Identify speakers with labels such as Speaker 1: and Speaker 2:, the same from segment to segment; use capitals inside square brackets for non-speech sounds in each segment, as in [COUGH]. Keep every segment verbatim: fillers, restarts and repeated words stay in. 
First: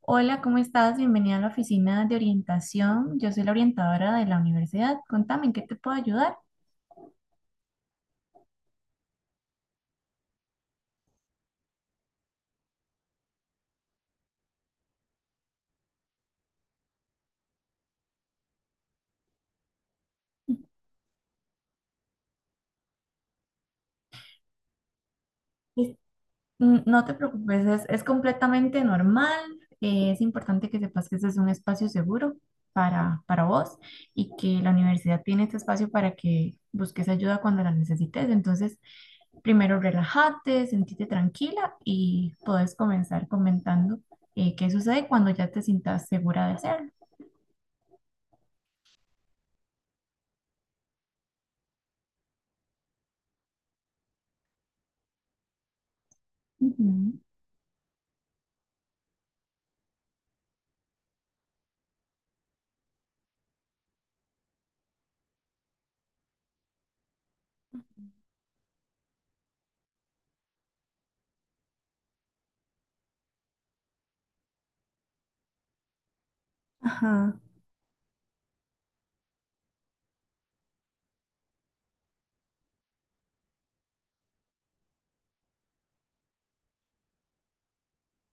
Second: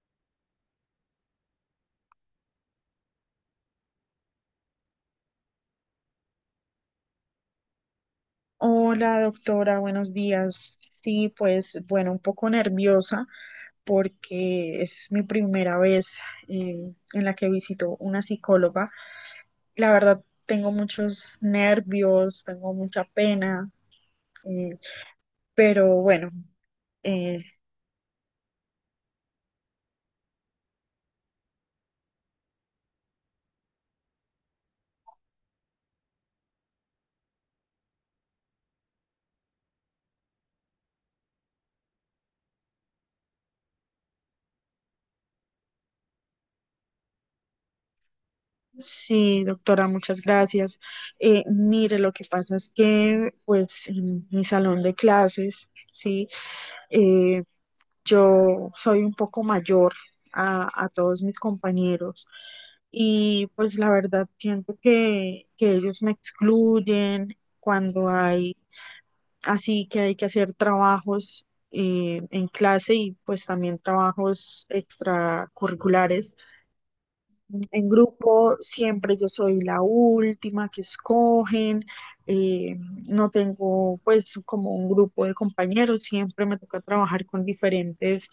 Speaker 1: Hola, ¿cómo estás? Bienvenida a la oficina de orientación. Yo soy la orientadora de la universidad. Contame, ¿en qué te puedo ayudar?
Speaker 2: Hola, doctora, buenos días. Sí, pues bueno, un poco nerviosa porque es mi primera vez eh, en la que visito una psicóloga. La verdad, tengo muchos nervios, tengo mucha pena, eh, pero bueno,
Speaker 1: Mm, No te
Speaker 2: eh,
Speaker 1: preocupes, es, es completamente normal. Eh, es importante que sepas que este es un espacio seguro para, para vos y que la universidad tiene este espacio para que busques ayuda cuando la necesites. Entonces, primero relájate, sentite tranquila y puedes comenzar comentando eh, qué sucede cuando ya te sientas segura de hacerlo.
Speaker 2: sí, doctora, muchas gracias. Eh, mire, lo que pasa es que pues en mi salón de clases, sí.
Speaker 1: Ujú.
Speaker 2: eh, Yo soy un poco mayor a, a todos mis compañeros y pues la verdad siento que, que ellos me excluyen cuando hay así que hay que hacer trabajos eh, en clase y pues también trabajos extracurriculares.
Speaker 1: Ajá.
Speaker 2: En grupo siempre yo soy la última que escogen, eh, no tengo pues como un grupo de compañeros, siempre me toca trabajar con diferentes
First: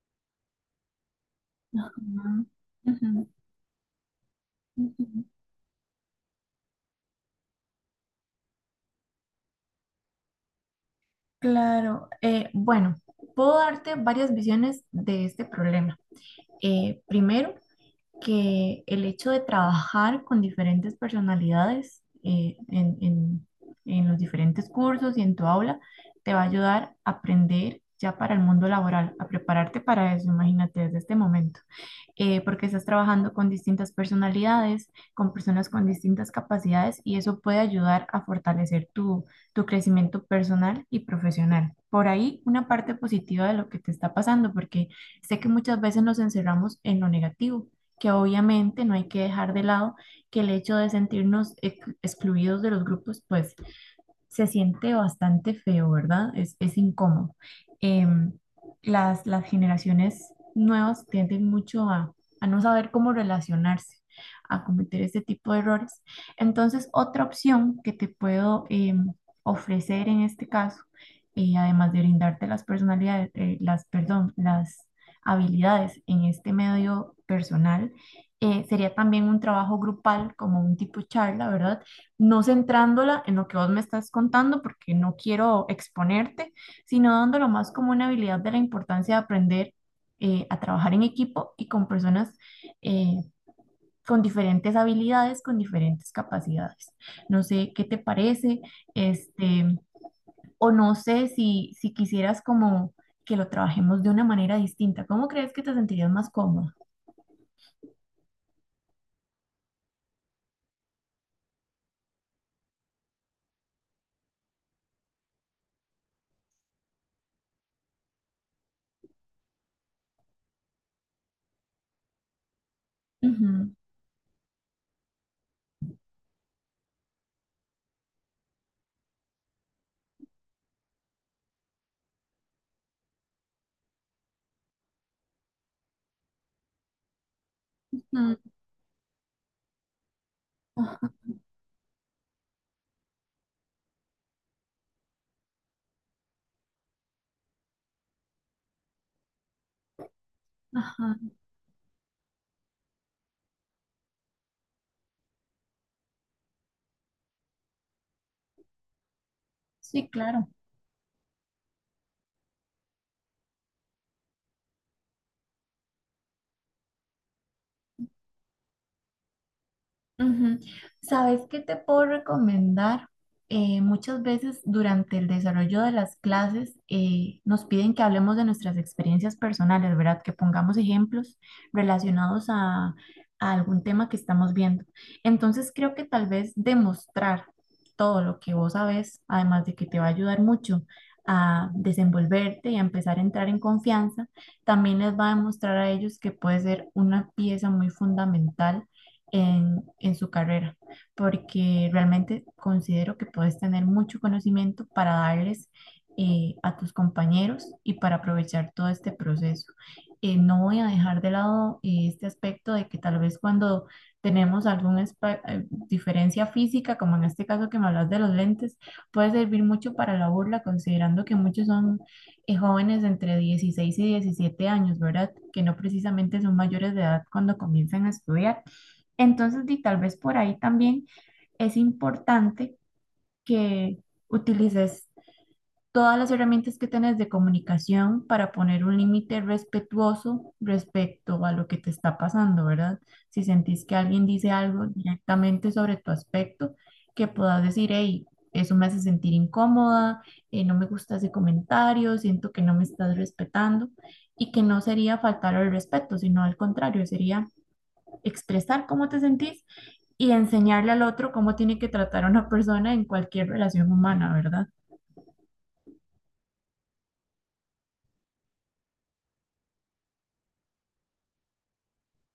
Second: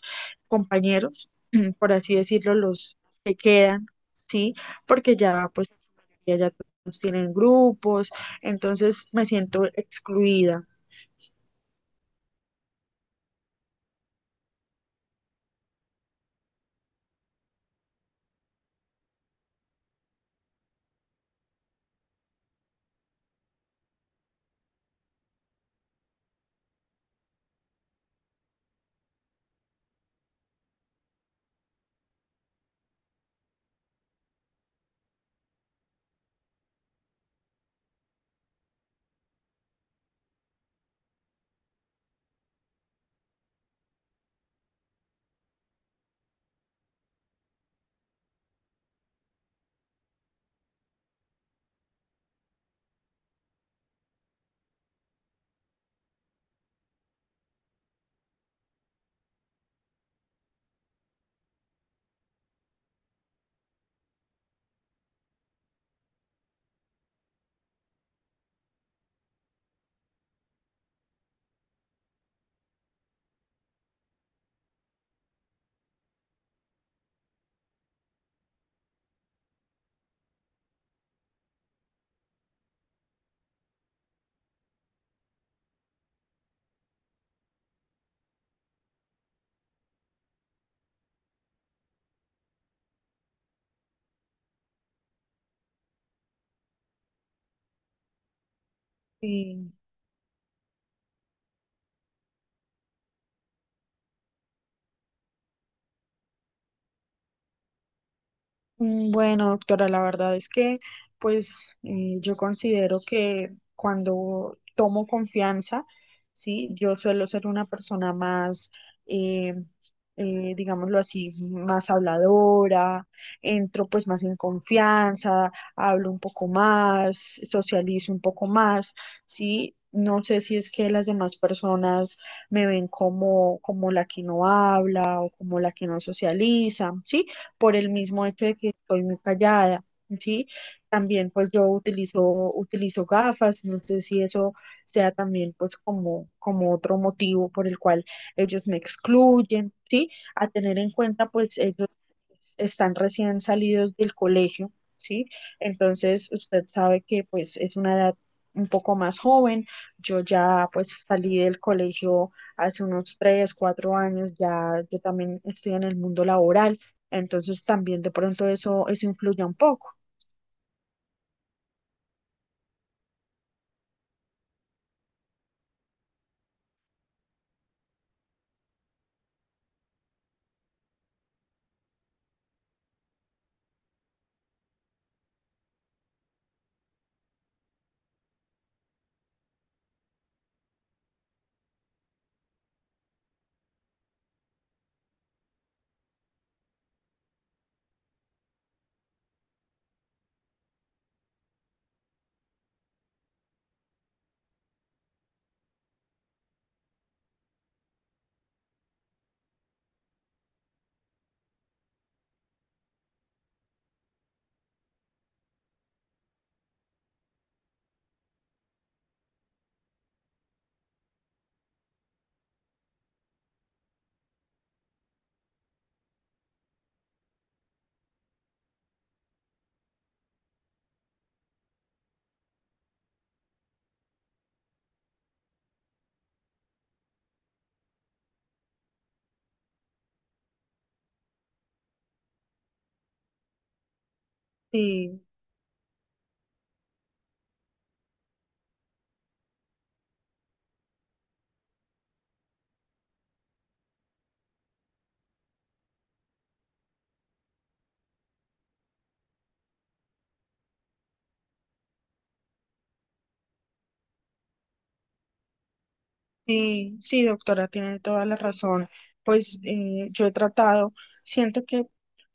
Speaker 2: compañeros, [CLEARS THROAT] por así
Speaker 1: Ujú,
Speaker 2: decirlo, los
Speaker 1: ujú,
Speaker 2: que quedan, ¿sí? Porque
Speaker 1: ujú.
Speaker 2: ya pues ya ya todos tienen grupos, entonces me siento excluida.
Speaker 1: Claro, eh, bueno, puedo darte varias visiones de este problema. Eh, primero, que el hecho de trabajar con diferentes personalidades eh, en, en- en los diferentes cursos y en tu aula te va a ayudar a aprender ya para el mundo laboral, a prepararte para eso, imagínate desde este momento eh, porque estás trabajando con distintas personalidades, con personas con distintas capacidades y eso puede ayudar a fortalecer tu, tu crecimiento personal y profesional. Por ahí una parte positiva de lo que te está pasando, porque sé que muchas veces nos encerramos en lo negativo, que obviamente no hay que dejar de lado que el hecho de sentirnos ex- excluidos de los grupos, pues se siente bastante feo, ¿verdad? Es, es incómodo. Em, las, las generaciones nuevas tienden mucho a, a no saber cómo relacionarse, a cometer este tipo de errores. Entonces, otra opción que te puedo em, ofrecer en este caso, eh, además de brindarte las personalidades, eh, las, perdón, las habilidades en este medio personal, eh, sería también un trabajo grupal, como un tipo charla, ¿verdad? No centrándola en lo que vos me estás contando, porque no quiero exponerte, sino dándolo más como una habilidad de la importancia de aprender eh, a trabajar en equipo y con personas eh, con diferentes habilidades, con diferentes capacidades. No sé qué te parece, este,
Speaker 2: Sí.
Speaker 1: o no sé si, si quisieras como que lo trabajemos de una manera distinta. ¿Cómo crees que te sentirías más cómoda?
Speaker 2: Mm, Bueno, doctora, la verdad es que, pues, eh, yo considero que cuando tomo confianza, sí, yo suelo ser una persona más, eh, eh, digámoslo así, más habladora,
Speaker 1: Ujú,
Speaker 2: entro pues más en confianza, hablo un poco más, socializo un poco más, sí. No sé si es que las demás personas me ven como, como la que no habla o como la que no socializa, ¿sí? Por el mismo hecho
Speaker 1: ujú,
Speaker 2: de que estoy muy callada, ¿sí?
Speaker 1: ajá,
Speaker 2: También pues yo utilizo, utilizo gafas, no sé si eso sea también pues como, como otro motivo por el cual ellos me excluyen, ¿sí? A tener en
Speaker 1: ajá.
Speaker 2: cuenta pues ellos están recién salidos del colegio, ¿sí? Entonces usted sabe que pues es una edad un poco más joven.
Speaker 1: Sí,
Speaker 2: Yo
Speaker 1: claro.
Speaker 2: ya pues salí del colegio hace unos tres, cuatro años, ya yo también estoy en el mundo laboral. Entonces también de pronto eso, eso influye un poco.
Speaker 1: Ujú. ¿Sabes qué te puedo recomendar? Eh, muchas veces durante el desarrollo de las clases eh, nos piden que hablemos de nuestras experiencias personales, ¿verdad? Que pongamos ejemplos relacionados a, a algún tema que estamos viendo. Entonces creo que tal vez demostrar todo lo que vos sabes, además de que te va a ayudar mucho a desenvolverte y a empezar a entrar en confianza, también les va a demostrar a ellos que puede ser una pieza muy fundamental en, en su carrera, porque realmente considero que puedes tener mucho conocimiento para darles eh, a tus compañeros y para aprovechar todo este proceso. Eh, no voy a dejar de lado eh, este aspecto de que tal vez cuando tenemos alguna eh, diferencia física, como en este caso que me hablas de los lentes, puede servir mucho para la burla, considerando que muchos son eh, jóvenes entre dieciséis y diecisiete años, ¿verdad? Que no precisamente son mayores de edad cuando comienzan a estudiar. Entonces, di, tal vez por ahí también es importante que utilices todas las herramientas que tenés de comunicación para poner un límite respetuoso respecto a lo que te está pasando, ¿verdad? Si sentís que alguien dice algo
Speaker 2: Sí,
Speaker 1: directamente sobre tu aspecto, que puedas decir, hey, eso me hace sentir incómoda, eh, no me gusta ese comentario, siento que no me estás respetando, y que no sería faltar al respeto, sino al contrario, sería expresar cómo te sentís y enseñarle al otro cómo tiene que tratar a una persona en cualquier relación humana, ¿verdad?
Speaker 2: sí, sí, doctora, tiene toda la razón. Pues eh, yo he tratado, siento que,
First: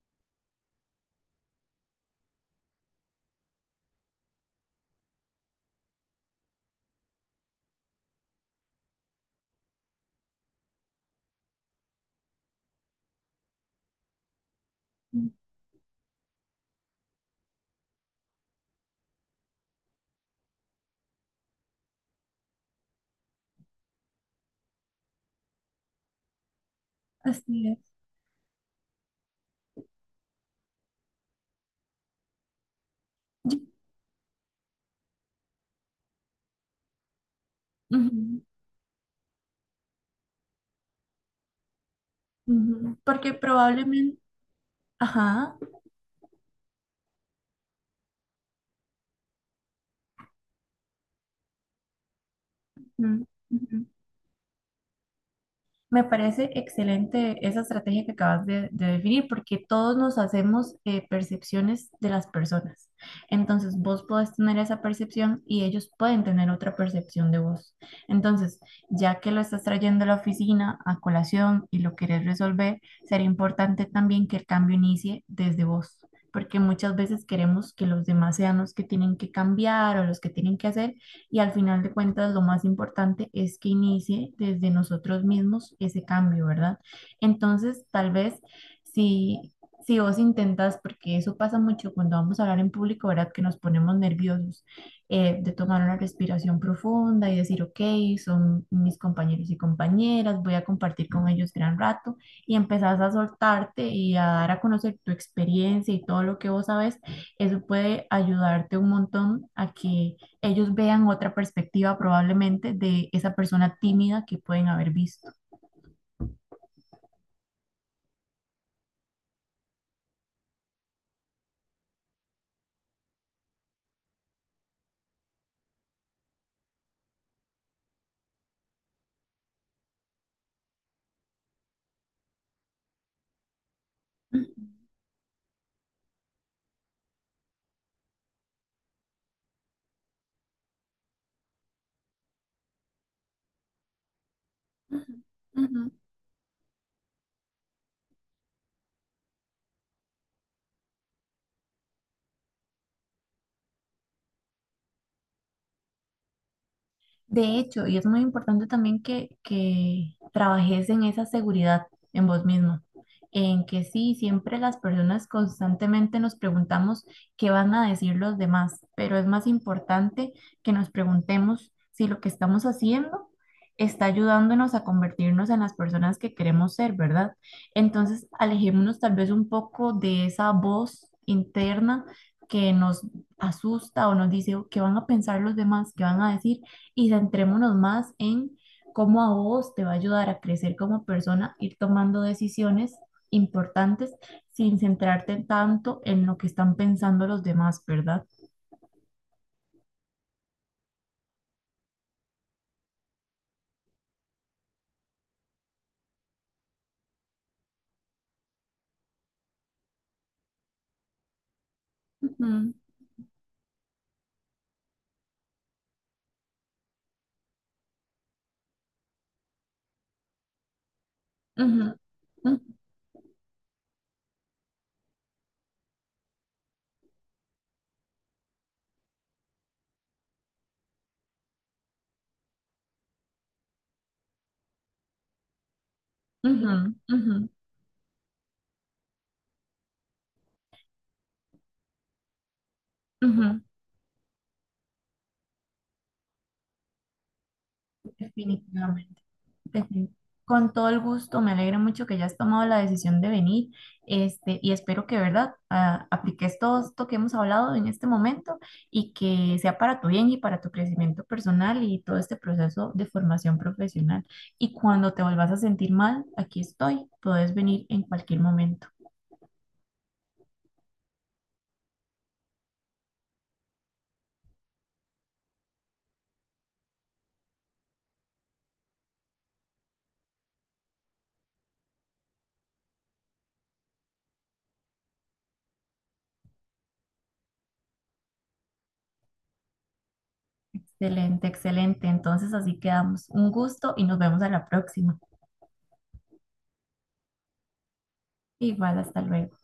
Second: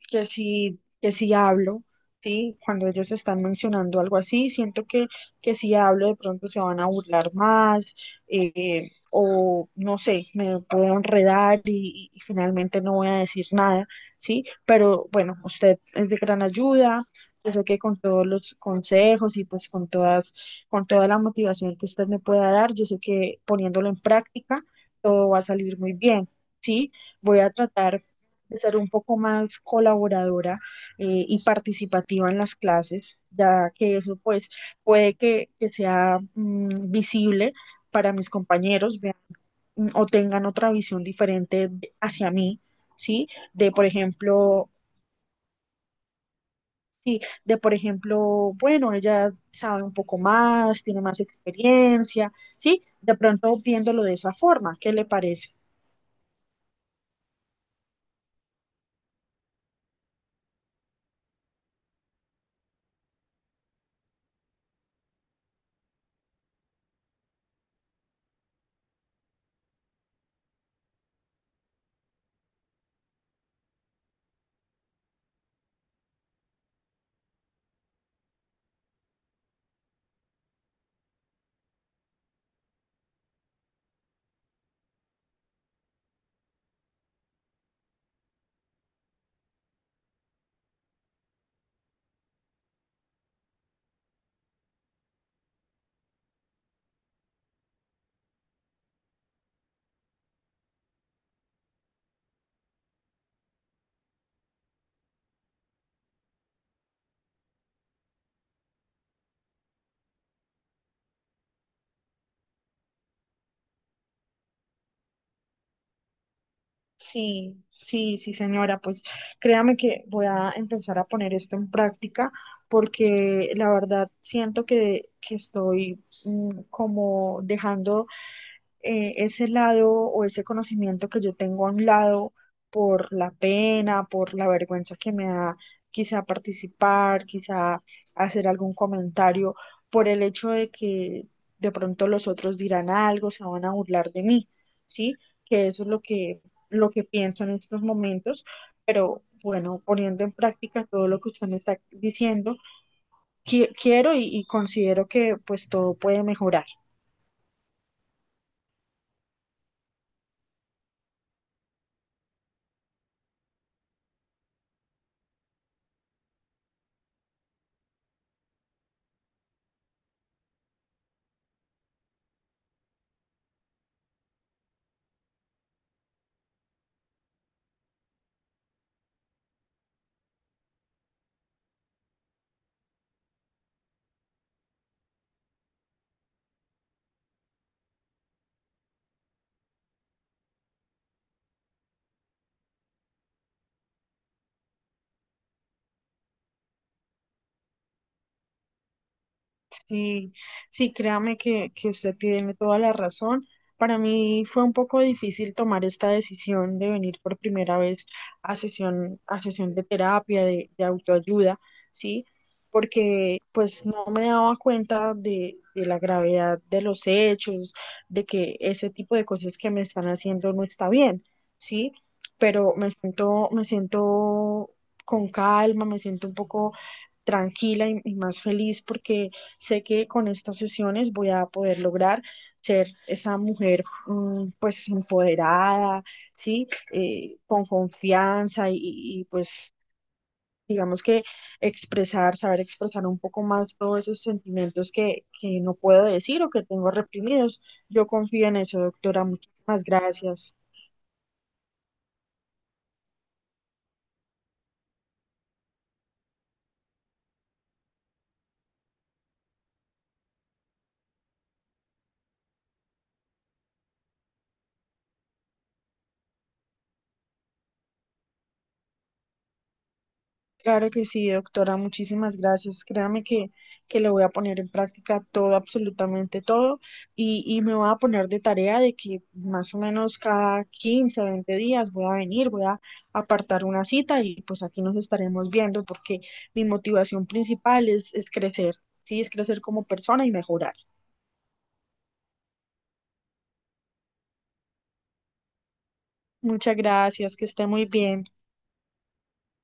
Speaker 2: que sí, que sí hablo, sí, cuando ellos están mencionando algo así, siento que, que si hablo de pronto se van a burlar más, eh, o no sé, me puedo enredar y, y finalmente no voy a decir nada, sí, pero bueno, usted es de gran ayuda. Yo sé que con todos los consejos y pues con todas con toda la motivación que usted me pueda dar. Yo sé que poniéndolo en práctica todo va a salir muy bien, ¿sí? Voy a
Speaker 1: Así es.
Speaker 2: tratar de ser un poco más colaboradora eh, y participativa en las clases, ya que eso pues puede que, que sea mm, visible para mis
Speaker 1: Ujú,
Speaker 2: compañeros, vean, mm, o tengan otra visión diferente de- hacia mí,
Speaker 1: ujú.
Speaker 2: ¿sí?
Speaker 1: Porque
Speaker 2: De, por
Speaker 1: probablemente,
Speaker 2: ejemplo,
Speaker 1: ajá.
Speaker 2: sí, de por ejemplo, bueno, ella sabe un poco más, tiene más experiencia, ¿sí?
Speaker 1: Ujú,
Speaker 2: De pronto
Speaker 1: ujú.
Speaker 2: viéndolo de esa forma, ¿qué le parece?
Speaker 1: Me parece excelente esa estrategia que acabas de, de definir porque todos nos hacemos eh, percepciones de las personas. Entonces vos podés tener esa percepción y ellos pueden tener otra percepción de vos. Entonces, ya que lo estás trayendo a la oficina a colación y lo querés resolver, sería importante también que el cambio inicie desde vos. Porque muchas veces queremos que los demás sean los que tienen que cambiar o los que tienen que hacer y al final de cuentas, lo más importante es que inicie desde nosotros mismos ese cambio, ¿verdad? Entonces, tal vez si, si vos intentas, porque eso pasa mucho cuando vamos a hablar en público, ¿verdad? Que nos ponemos nerviosos, eh, de tomar una respiración profunda y decir, ok, son mis compañeros y compañeras, voy a compartir con ellos gran rato y empezás a soltarte y a dar a conocer tu experiencia y todo lo que vos sabes, eso puede ayudarte un montón a que ellos vean otra perspectiva probablemente de esa persona tímida que pueden haber visto.
Speaker 2: Sí, sí, sí, señora, pues créame que voy a empezar a poner esto en práctica porque la verdad siento que, que estoy mm, como dejando eh, ese lado o ese conocimiento que yo tengo a un lado por la pena, por la
Speaker 1: Ujú,
Speaker 2: vergüenza que me da quizá participar, quizá hacer algún comentario, por el hecho de que de pronto los otros dirán algo, se van a burlar de mí, ¿sí?
Speaker 1: ujú,
Speaker 2: Que
Speaker 1: ujú.
Speaker 2: eso es lo que, lo que pienso en estos momentos, pero bueno, poniendo en práctica todo lo que usted me está diciendo, qui- quiero y y considero que pues todo puede mejorar.
Speaker 1: De hecho, y es muy importante también que, que trabajes en esa seguridad en vos mismo, en que sí, siempre las personas constantemente nos preguntamos qué van a decir los demás, pero es más importante que nos preguntemos si lo que estamos haciendo está ayudándonos a convertirnos en las personas que queremos ser, ¿verdad? Entonces, alejémonos tal vez un poco de esa voz interna que nos asusta o nos dice "Oh, qué van a pensar los demás, qué van a decir" y centrémonos más en cómo a vos te va a ayudar a crecer como persona, ir tomando decisiones importantes sin centrarte tanto en lo que están pensando los demás, ¿verdad?
Speaker 2: Sí, sí, créame que, que usted tiene toda la razón. Para mí fue un poco difícil tomar esta decisión de venir por primera vez a sesión, a sesión de terapia, de, de autoayuda, ¿sí?
Speaker 1: Ujú,
Speaker 2: Porque pues no me daba cuenta de, de la gravedad de los hechos, de que ese tipo de cosas que me están haciendo no está bien,
Speaker 1: ujú,
Speaker 2: ¿sí?
Speaker 1: ujú,
Speaker 2: Pero me siento, me siento con calma, me siento un poco tranquila y, y más feliz porque sé que con estas sesiones voy a poder lograr ser esa mujer mm, pues empoderada, ¿sí?
Speaker 1: ujú, ujú,
Speaker 2: Eh, con confianza y, y, pues digamos que expresar, saber expresar un poco
Speaker 1: ujú.
Speaker 2: más todos esos sentimientos que, que no puedo decir o que tengo reprimidos. Yo confío en eso,
Speaker 1: Definitivamente.
Speaker 2: doctora. Muchísimas
Speaker 1: Defi-
Speaker 2: gracias.
Speaker 1: Con todo el gusto, me alegra mucho que hayas tomado la decisión de venir, este, y espero que, ¿verdad?, ah, apliques todo esto que hemos hablado en este momento y que sea para tu bien y para tu crecimiento personal y todo este proceso de formación profesional. Y cuando te vuelvas a sentir mal, aquí estoy, puedes venir en cualquier momento.
Speaker 2: Claro que sí, doctora, muchísimas gracias. Créame que, que lo voy a poner en práctica todo, absolutamente todo, y, y me voy a poner de tarea de que más o menos cada quince, veinte días voy a venir, voy a apartar una cita y pues aquí nos estaremos viendo porque mi motivación principal es, es crecer, sí, es crecer como persona y mejorar.
Speaker 1: Excelente, excelente. Entonces así quedamos. Un gusto y nos vemos a la próxima.
Speaker 2: Muchas gracias, que esté muy bien.
Speaker 1: Igual, hasta luego.